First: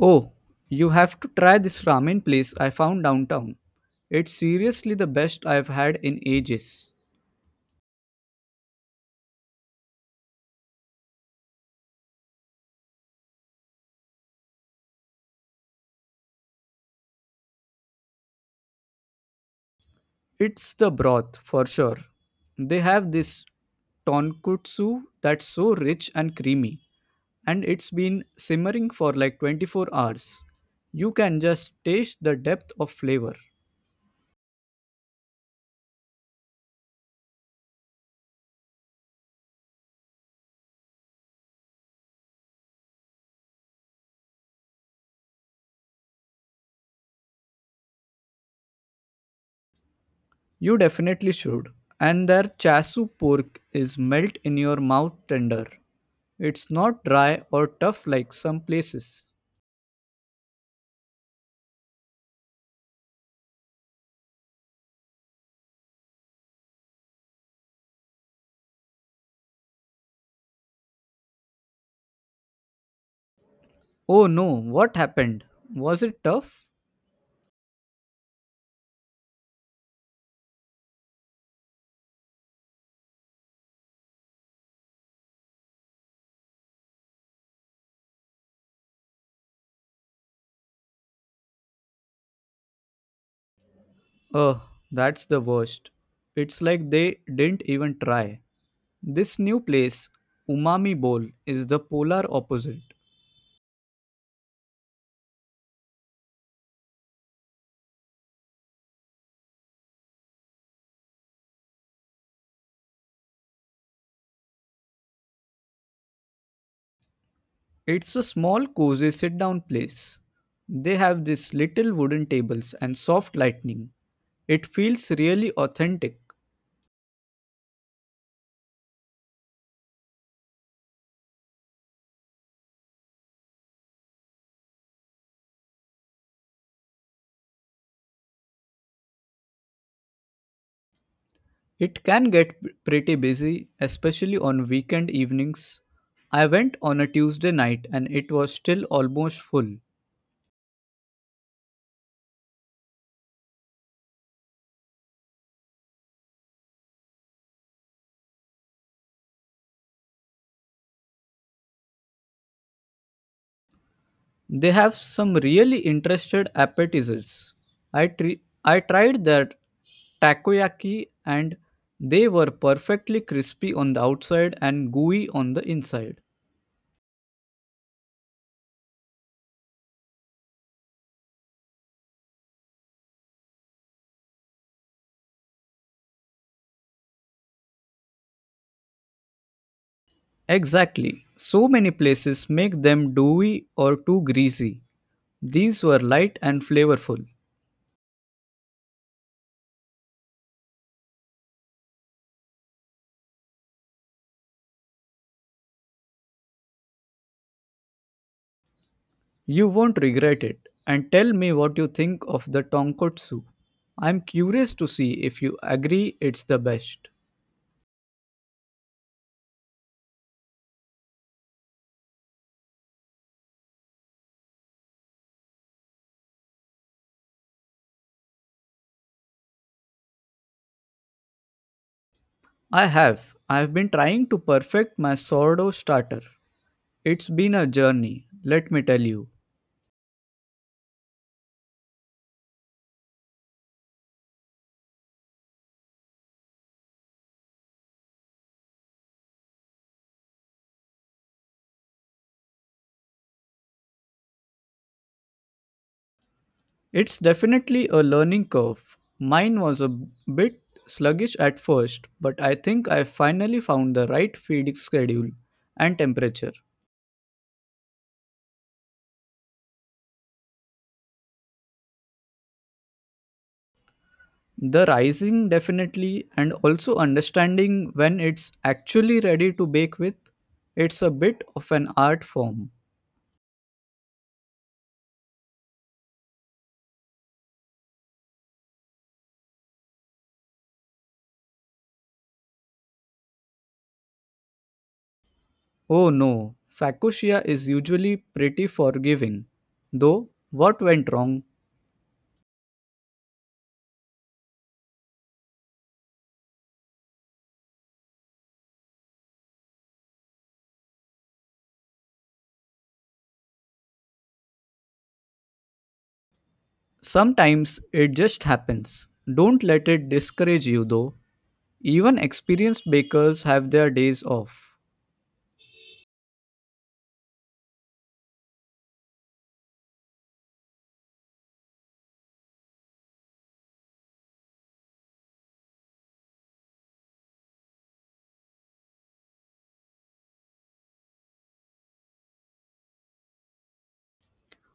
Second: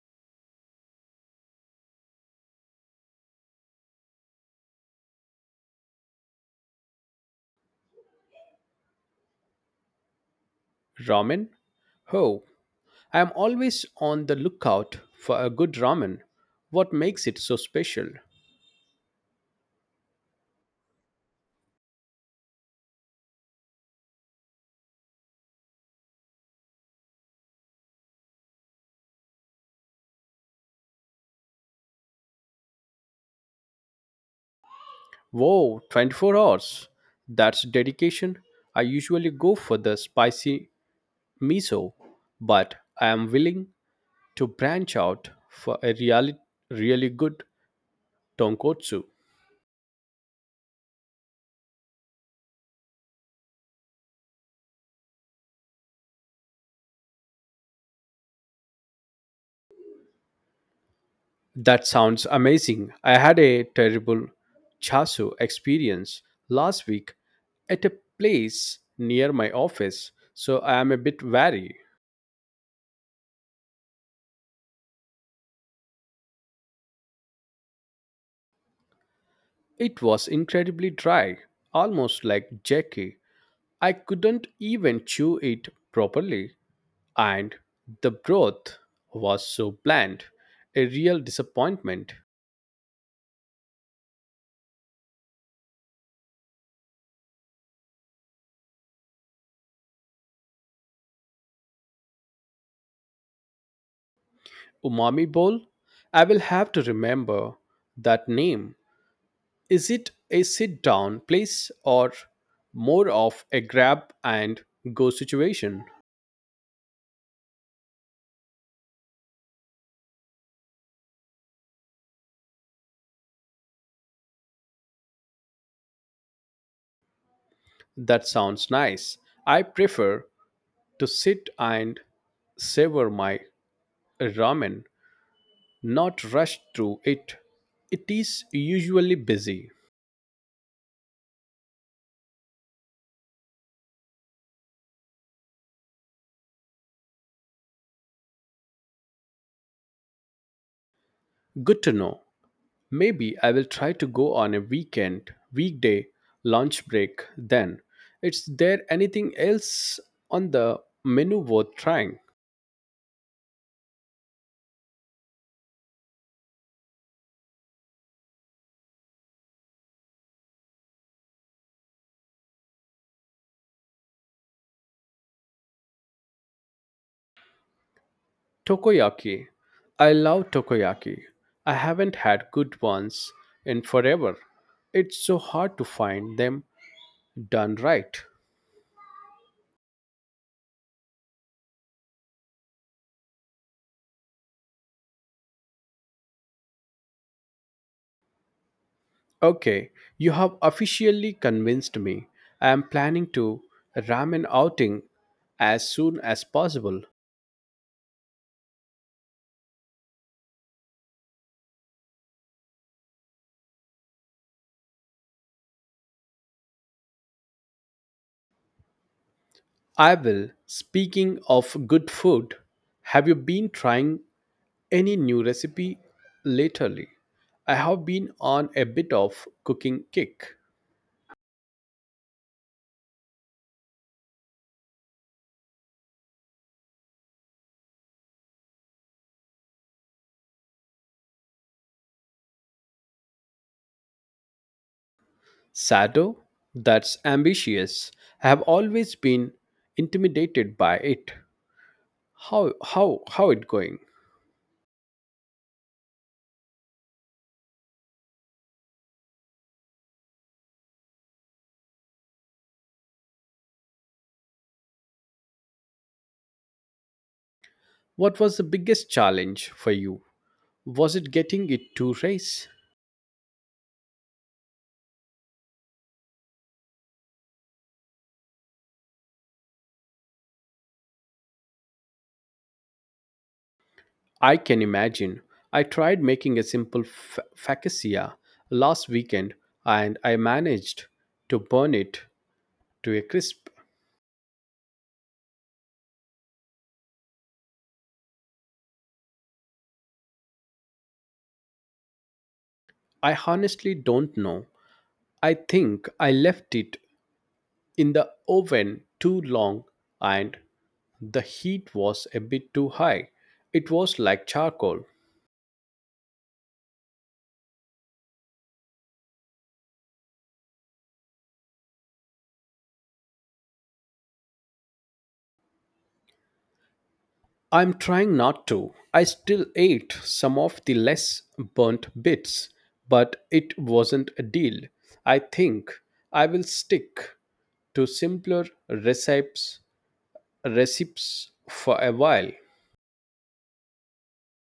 Oh, you have to try this ramen place I found downtown. It's seriously the best I've had in ages. Ramen? Oh, I am always on the lookout for a good ramen. What makes it so special? It's the broth, for sure. They have this tonkutsu that's so rich and creamy, and it's been simmering for like 24 hours. You can just taste the depth of flavor. Whoa, 24 hours. That's dedication. I usually go for the spicy miso, but I am willing to branch out for a really, really good tonkotsu. You definitely should. And their chasu pork is melt in your mouth tender. It's not dry or tough like some places. That sounds amazing. I had a terrible chasu experience last week at a place near my office, so I am a bit wary. Oh no, what happened? Was it tough? It was incredibly dry, almost like jerky. I couldn't even chew it properly, and the broth was so bland. A real disappointment. Oh, that's the worst. It's like they didn't even try. This new place, Umami Bowl, is the polar opposite. Umami bowl? I will have to remember that name. Is it a sit down place or more of a grab and go situation? It's a small, cozy sit down place. They have these little wooden tables and soft lighting. It feels really authentic. That sounds nice. I prefer to sit and savor my ramen not rushed through it. It is usually busy. It can get pretty busy, especially on weekend evenings. I went on a Tuesday night and it was still almost full. Good to know. Maybe I will try to go on a weekend, weekday, lunch break then. Is there anything else on the menu worth trying? They have some really interested appetizers. I, tri- I tried their takoyaki and they were perfectly crispy on the outside and gooey on the inside. Tokoyaki. I love tokoyaki. I haven't had good ones in forever. It's so hard to find them done right. Exactly. So many places make them doughy or too greasy. These were light and flavorful. Okay, you have officially convinced me. I am planning to ramen outing as soon as possible. You won't regret it. And tell me what you think of the tonkotsu. I'm curious to see if you agree it's the best. I will. Speaking of good food, have you been trying any new recipe lately? I have been on a bit of cooking kick. I have. I've been trying to perfect my sourdough starter. It's been a journey, let me tell you. Sado? That's ambitious. I have always been intimidated by it. How it going? It's definitely a learning curve. Mine was a bit sluggish at first, but I think I finally found the right feeding schedule and temperature. What was the biggest challenge for you? Was it getting it too race? The rising definitely, and also understanding when it's actually ready to bake with. It's a bit of an art form. I can imagine. I tried making a simple focaccia last weekend and I managed to burn it to a crisp. Oh no, Facosia is usually pretty forgiving. Though, what went wrong? I honestly don't know. I think I left it in the oven too long and the heat was a bit too high. It was like charcoal. Sometimes it just happens. Don't let it discourage you though. Even experienced bakers have their days off. I'm trying not to. I still ate some of the less burnt bits, but it wasn't a deal. I think I will stick to simpler recipes for a while.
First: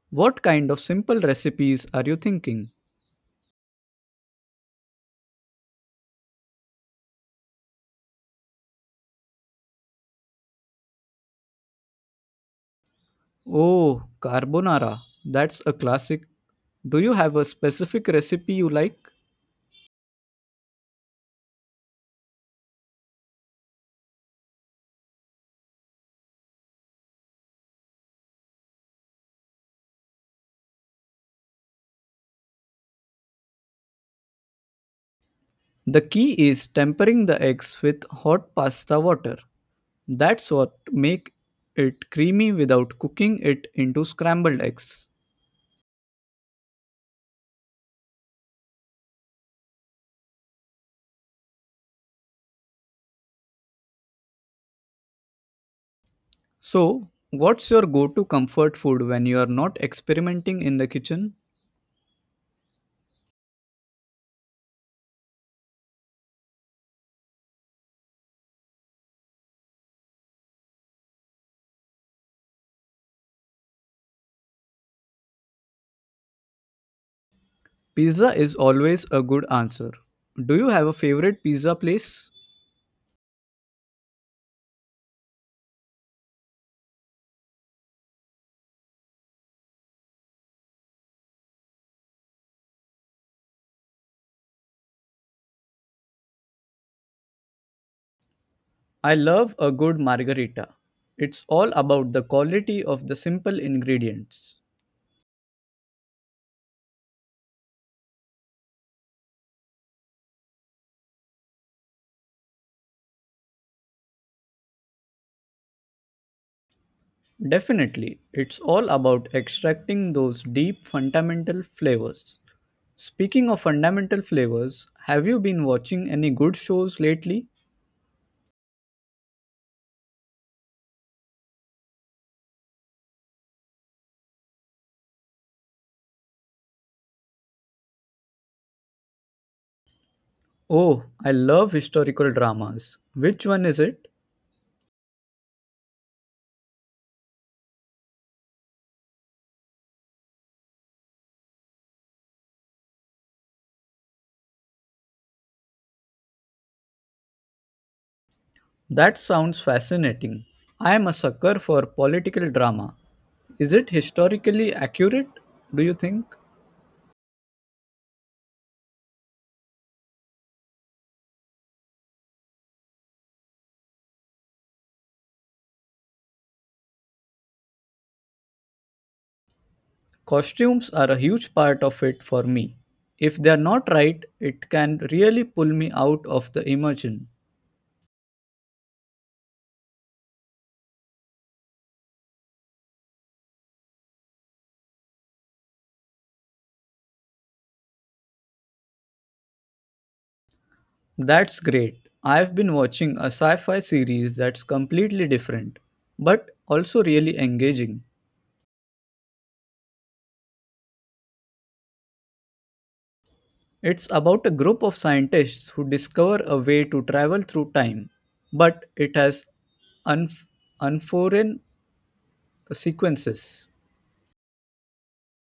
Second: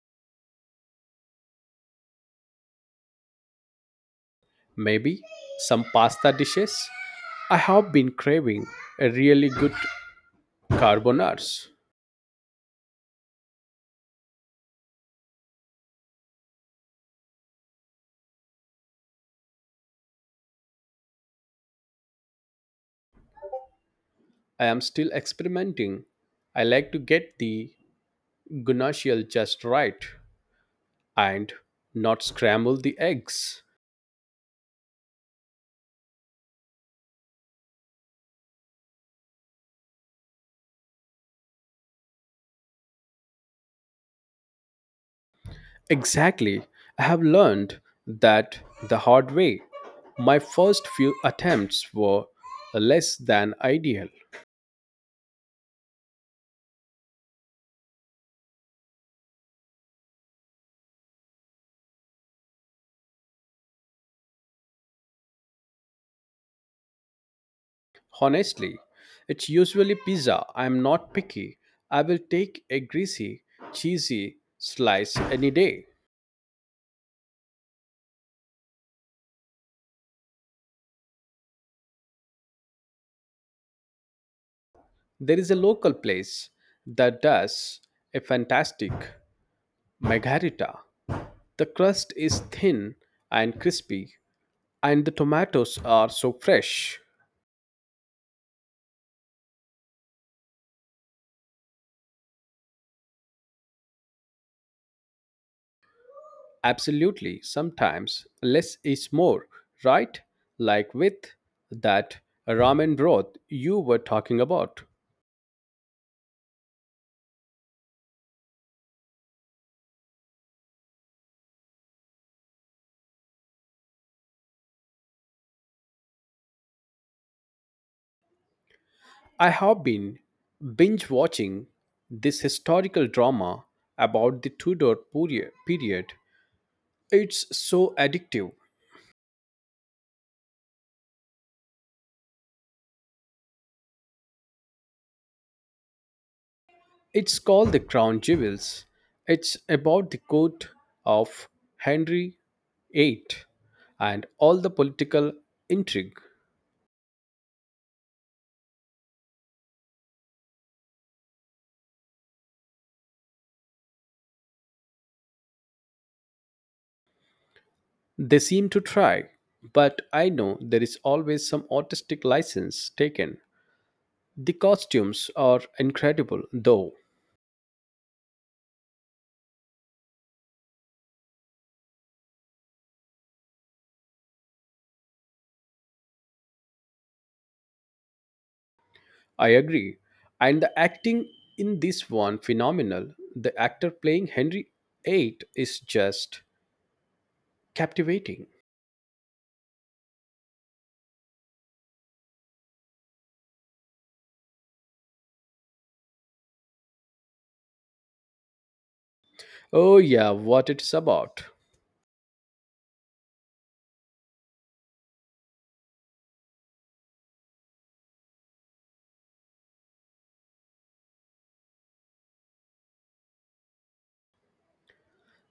What kind of simple recipes are you thinking? Maybe some pasta dishes. I have been craving a really good carbonaras. Oh, carbonara. That's a classic. Do you have a specific recipe you like? I am still experimenting. I like to get the guanciale just right and not scramble the eggs. The key is tempering the eggs with hot pasta water. That's what make it creamy without cooking it into scrambled eggs. Exactly. I have learned that the hard way. My first few attempts were less than ideal. So, what's your go-to comfort food when you are not experimenting in the kitchen? Honestly, it's usually pizza. I'm not picky. I will take a greasy, cheesy slice any day. Pizza is always a good answer. Do you have a favorite pizza place? There is a local place that does a fantastic margarita. The crust is thin and crispy, and the tomatoes are so fresh. I love a good margarita. It's all about the quality of the simple ingredients. Absolutely. Sometimes less is more, right? Like with that ramen broth you were talking about. Definitely, it's all about extracting those deep fundamental flavors. Speaking of fundamental flavors, have you been watching any good shows lately? I have been binge watching this historical drama about the Tudor period. It's so addictive. Oh, I love historical dramas. Which one is it? It's called The Crown Jewels. It's about the court of Henry VIII and all the political intrigue. That sounds fascinating. I am a sucker for political drama. Is it historically accurate, do you think? They seem to try, but I know there is always some artistic license taken. The costumes are incredible, though. Costumes are a huge part of it for me. If they are not right, it can really pull me out of the immersion. I agree. And the acting in this one phenomenal. The actor playing Henry VIII is just captivating. That's great. I've been watching a sci fi series that's completely different, but also really engaging. Oh yeah, what it's about. It's about a group of scientists who discover a way to travel through time, but it has unf- unforeign sequences.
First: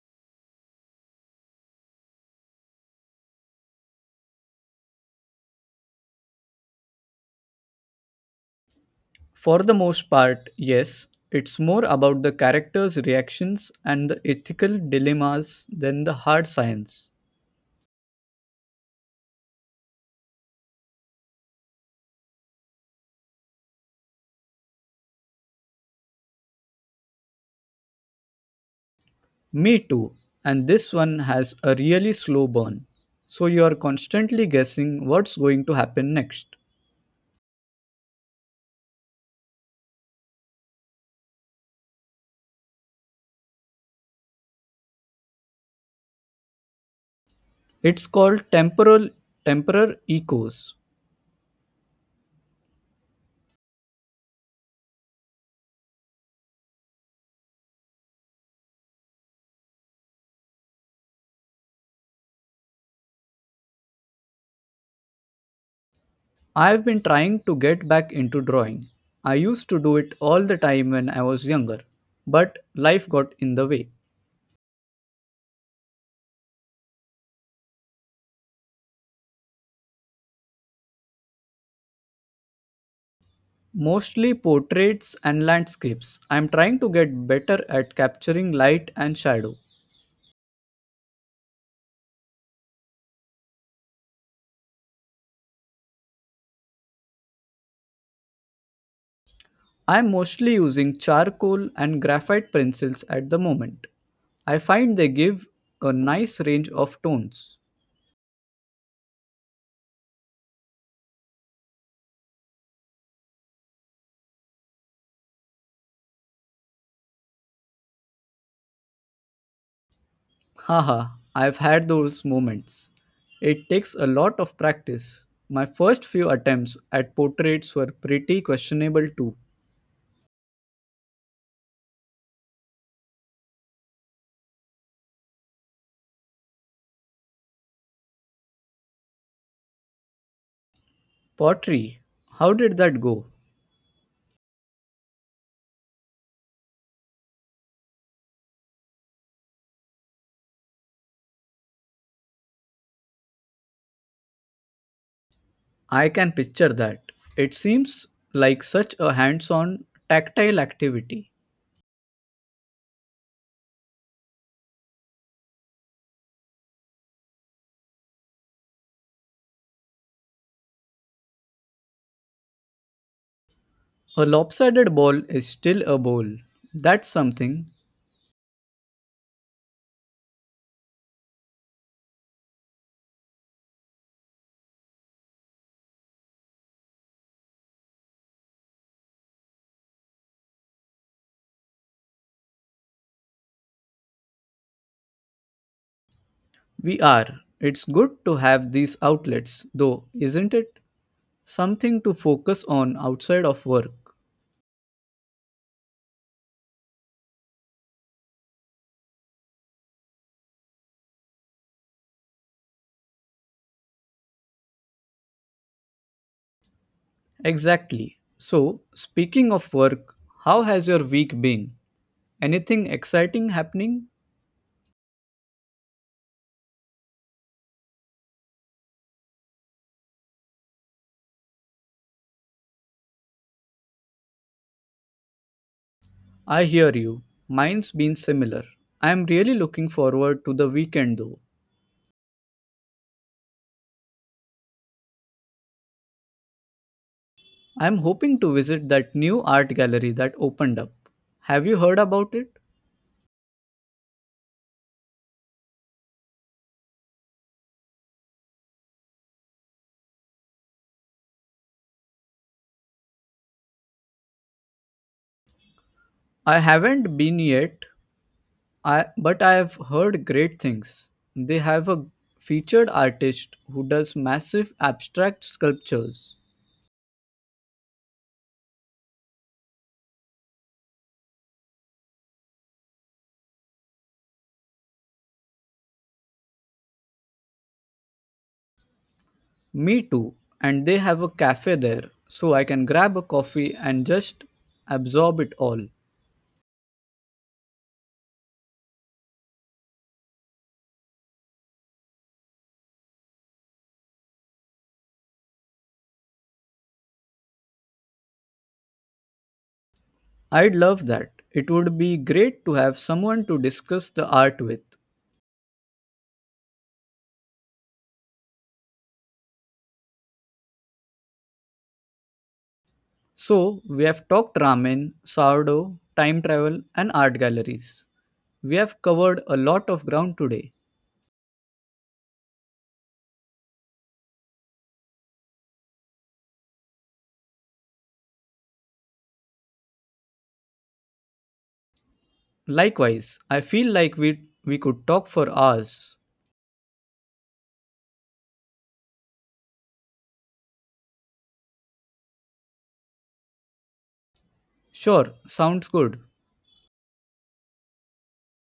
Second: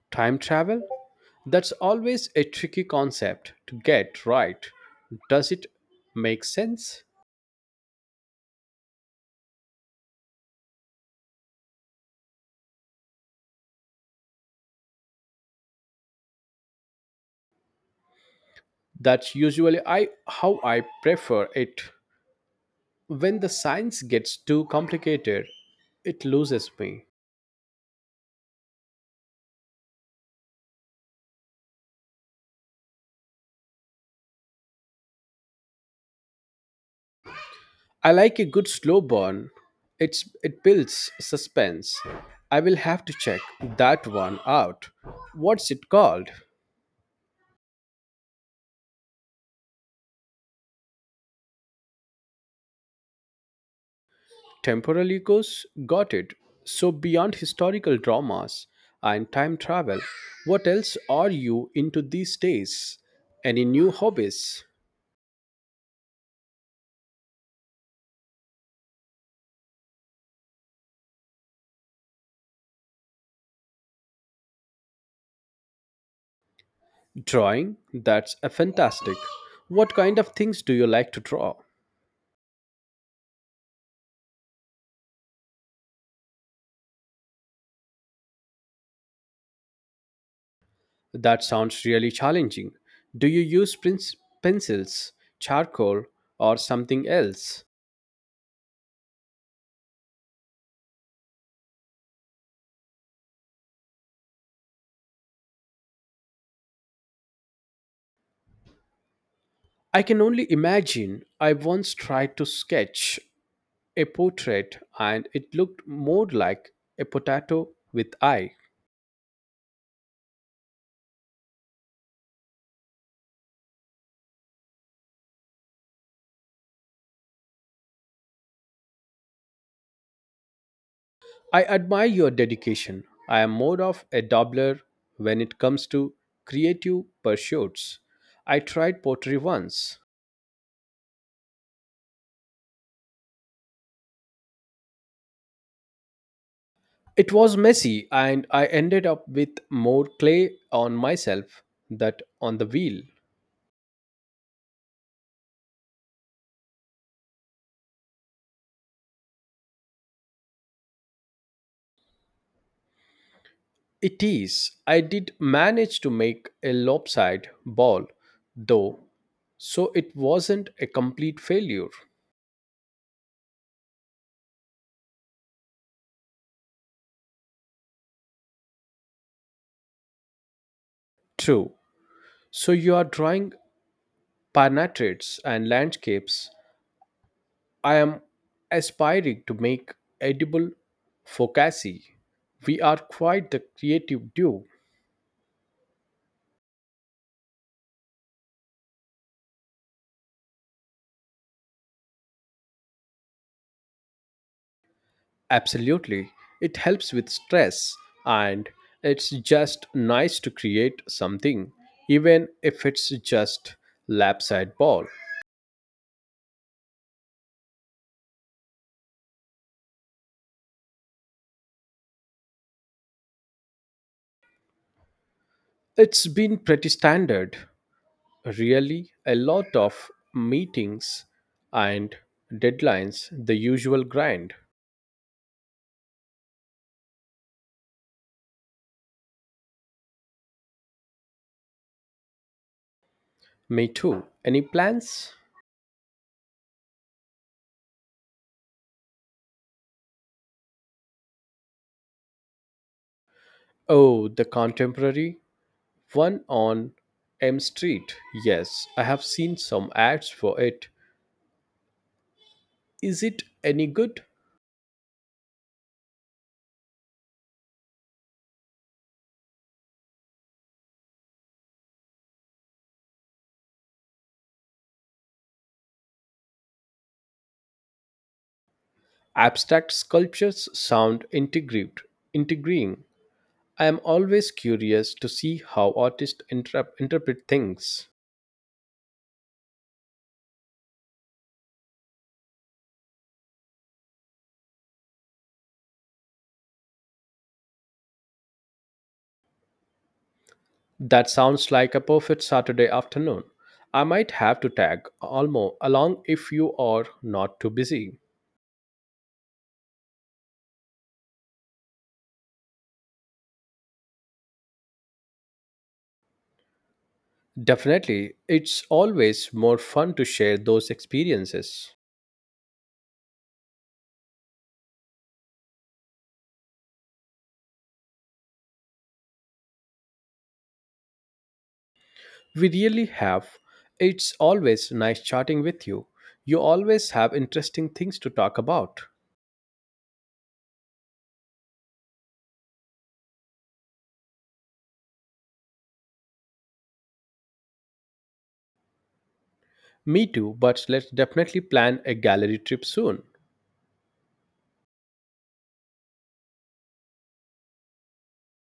Time travel? That's always a tricky concept to get right. Does it make sense? For the most part, yes, it's more about the characters' reactions and the ethical dilemmas than the hard science. That's usually I how I prefer it. When the science gets too complicated, it loses me. Me too. And this one has a really slow burn. So you are constantly guessing what's going to happen next. I like a good slow burn. It builds suspense. I will have to check that one out. What's it called? It's called temporal echoes. Temporal echoes? Got it. So beyond historical dramas and time travel, what else are you into these days? Any new hobbies? I've been trying to get back into drawing. I used to do it all the time when I was younger, but life got in the way. Drawing? That's a fantastic. What kind of things do you like to draw? Mostly portraits and landscapes. I'm trying to get better at capturing light and shadow. That sounds really challenging. Do you use pencils, charcoal, or something else? I'm mostly using charcoal and graphite pencils at the moment. I find they give a nice range of tones. I can only imagine. I once tried to sketch a portrait and it looked more like a potato with eye. Haha, I've had those moments. It takes a lot of practice. My first few attempts at portraits were pretty questionable too. I admire your dedication. I am more of a dabbler when it comes to creative pursuits. I tried pottery once. Pottery, how did that go? It was messy, and I ended up with more clay on myself that on the wheel. I can picture that. It seems like such a hands on, tactile activity. It is. I did manage to make a lopsided ball, though, so it wasn't a complete failure. A lopsided ball is still a bowl. That's something. True. So you are drawing portraits and landscapes. I am aspiring to make edible focaccia. We are quite the creative duo. We are. It's good to have these outlets, though, isn't it? Something to focus on outside of work. Absolutely. It helps with stress, and it's just nice to create something, even if it's just lap side ball. Exactly. So, speaking of work, how has your week been? Anything exciting happening? It's been pretty standard, really, a lot of meetings and deadlines, the usual grind. I hear you. Mine's been similar. I am really looking forward to the weekend though. Me too. Any plans? I am hoping to visit that new art gallery that opened up. Have you heard about it? Oh, the contemporary one on M Street. Yes, I have seen some ads for it. Is it any good? I haven't been yet, I but I have heard great things. They have a featured artist who does massive abstract sculptures. Abstract sculptures sound intriguing. I am always curious to see how artists interpret things. Me too. And they have a cafe there, so I can grab a coffee and just absorb it all. That sounds like a perfect Saturday afternoon. I might have to tag Almo along if you are not too busy. I'd love that. It would be great to have someone to discuss the art with. Definitely, it's always more fun to share those experiences. So, we have talked ramen, sourdough, time travel, and art galleries. We have covered a lot of ground today. We really have. It's always nice chatting with you. You always have interesting things to talk about. Likewise, I feel like we could talk for hours. Me too, but let's definitely plan a gallery trip soon. Sure, sounds good.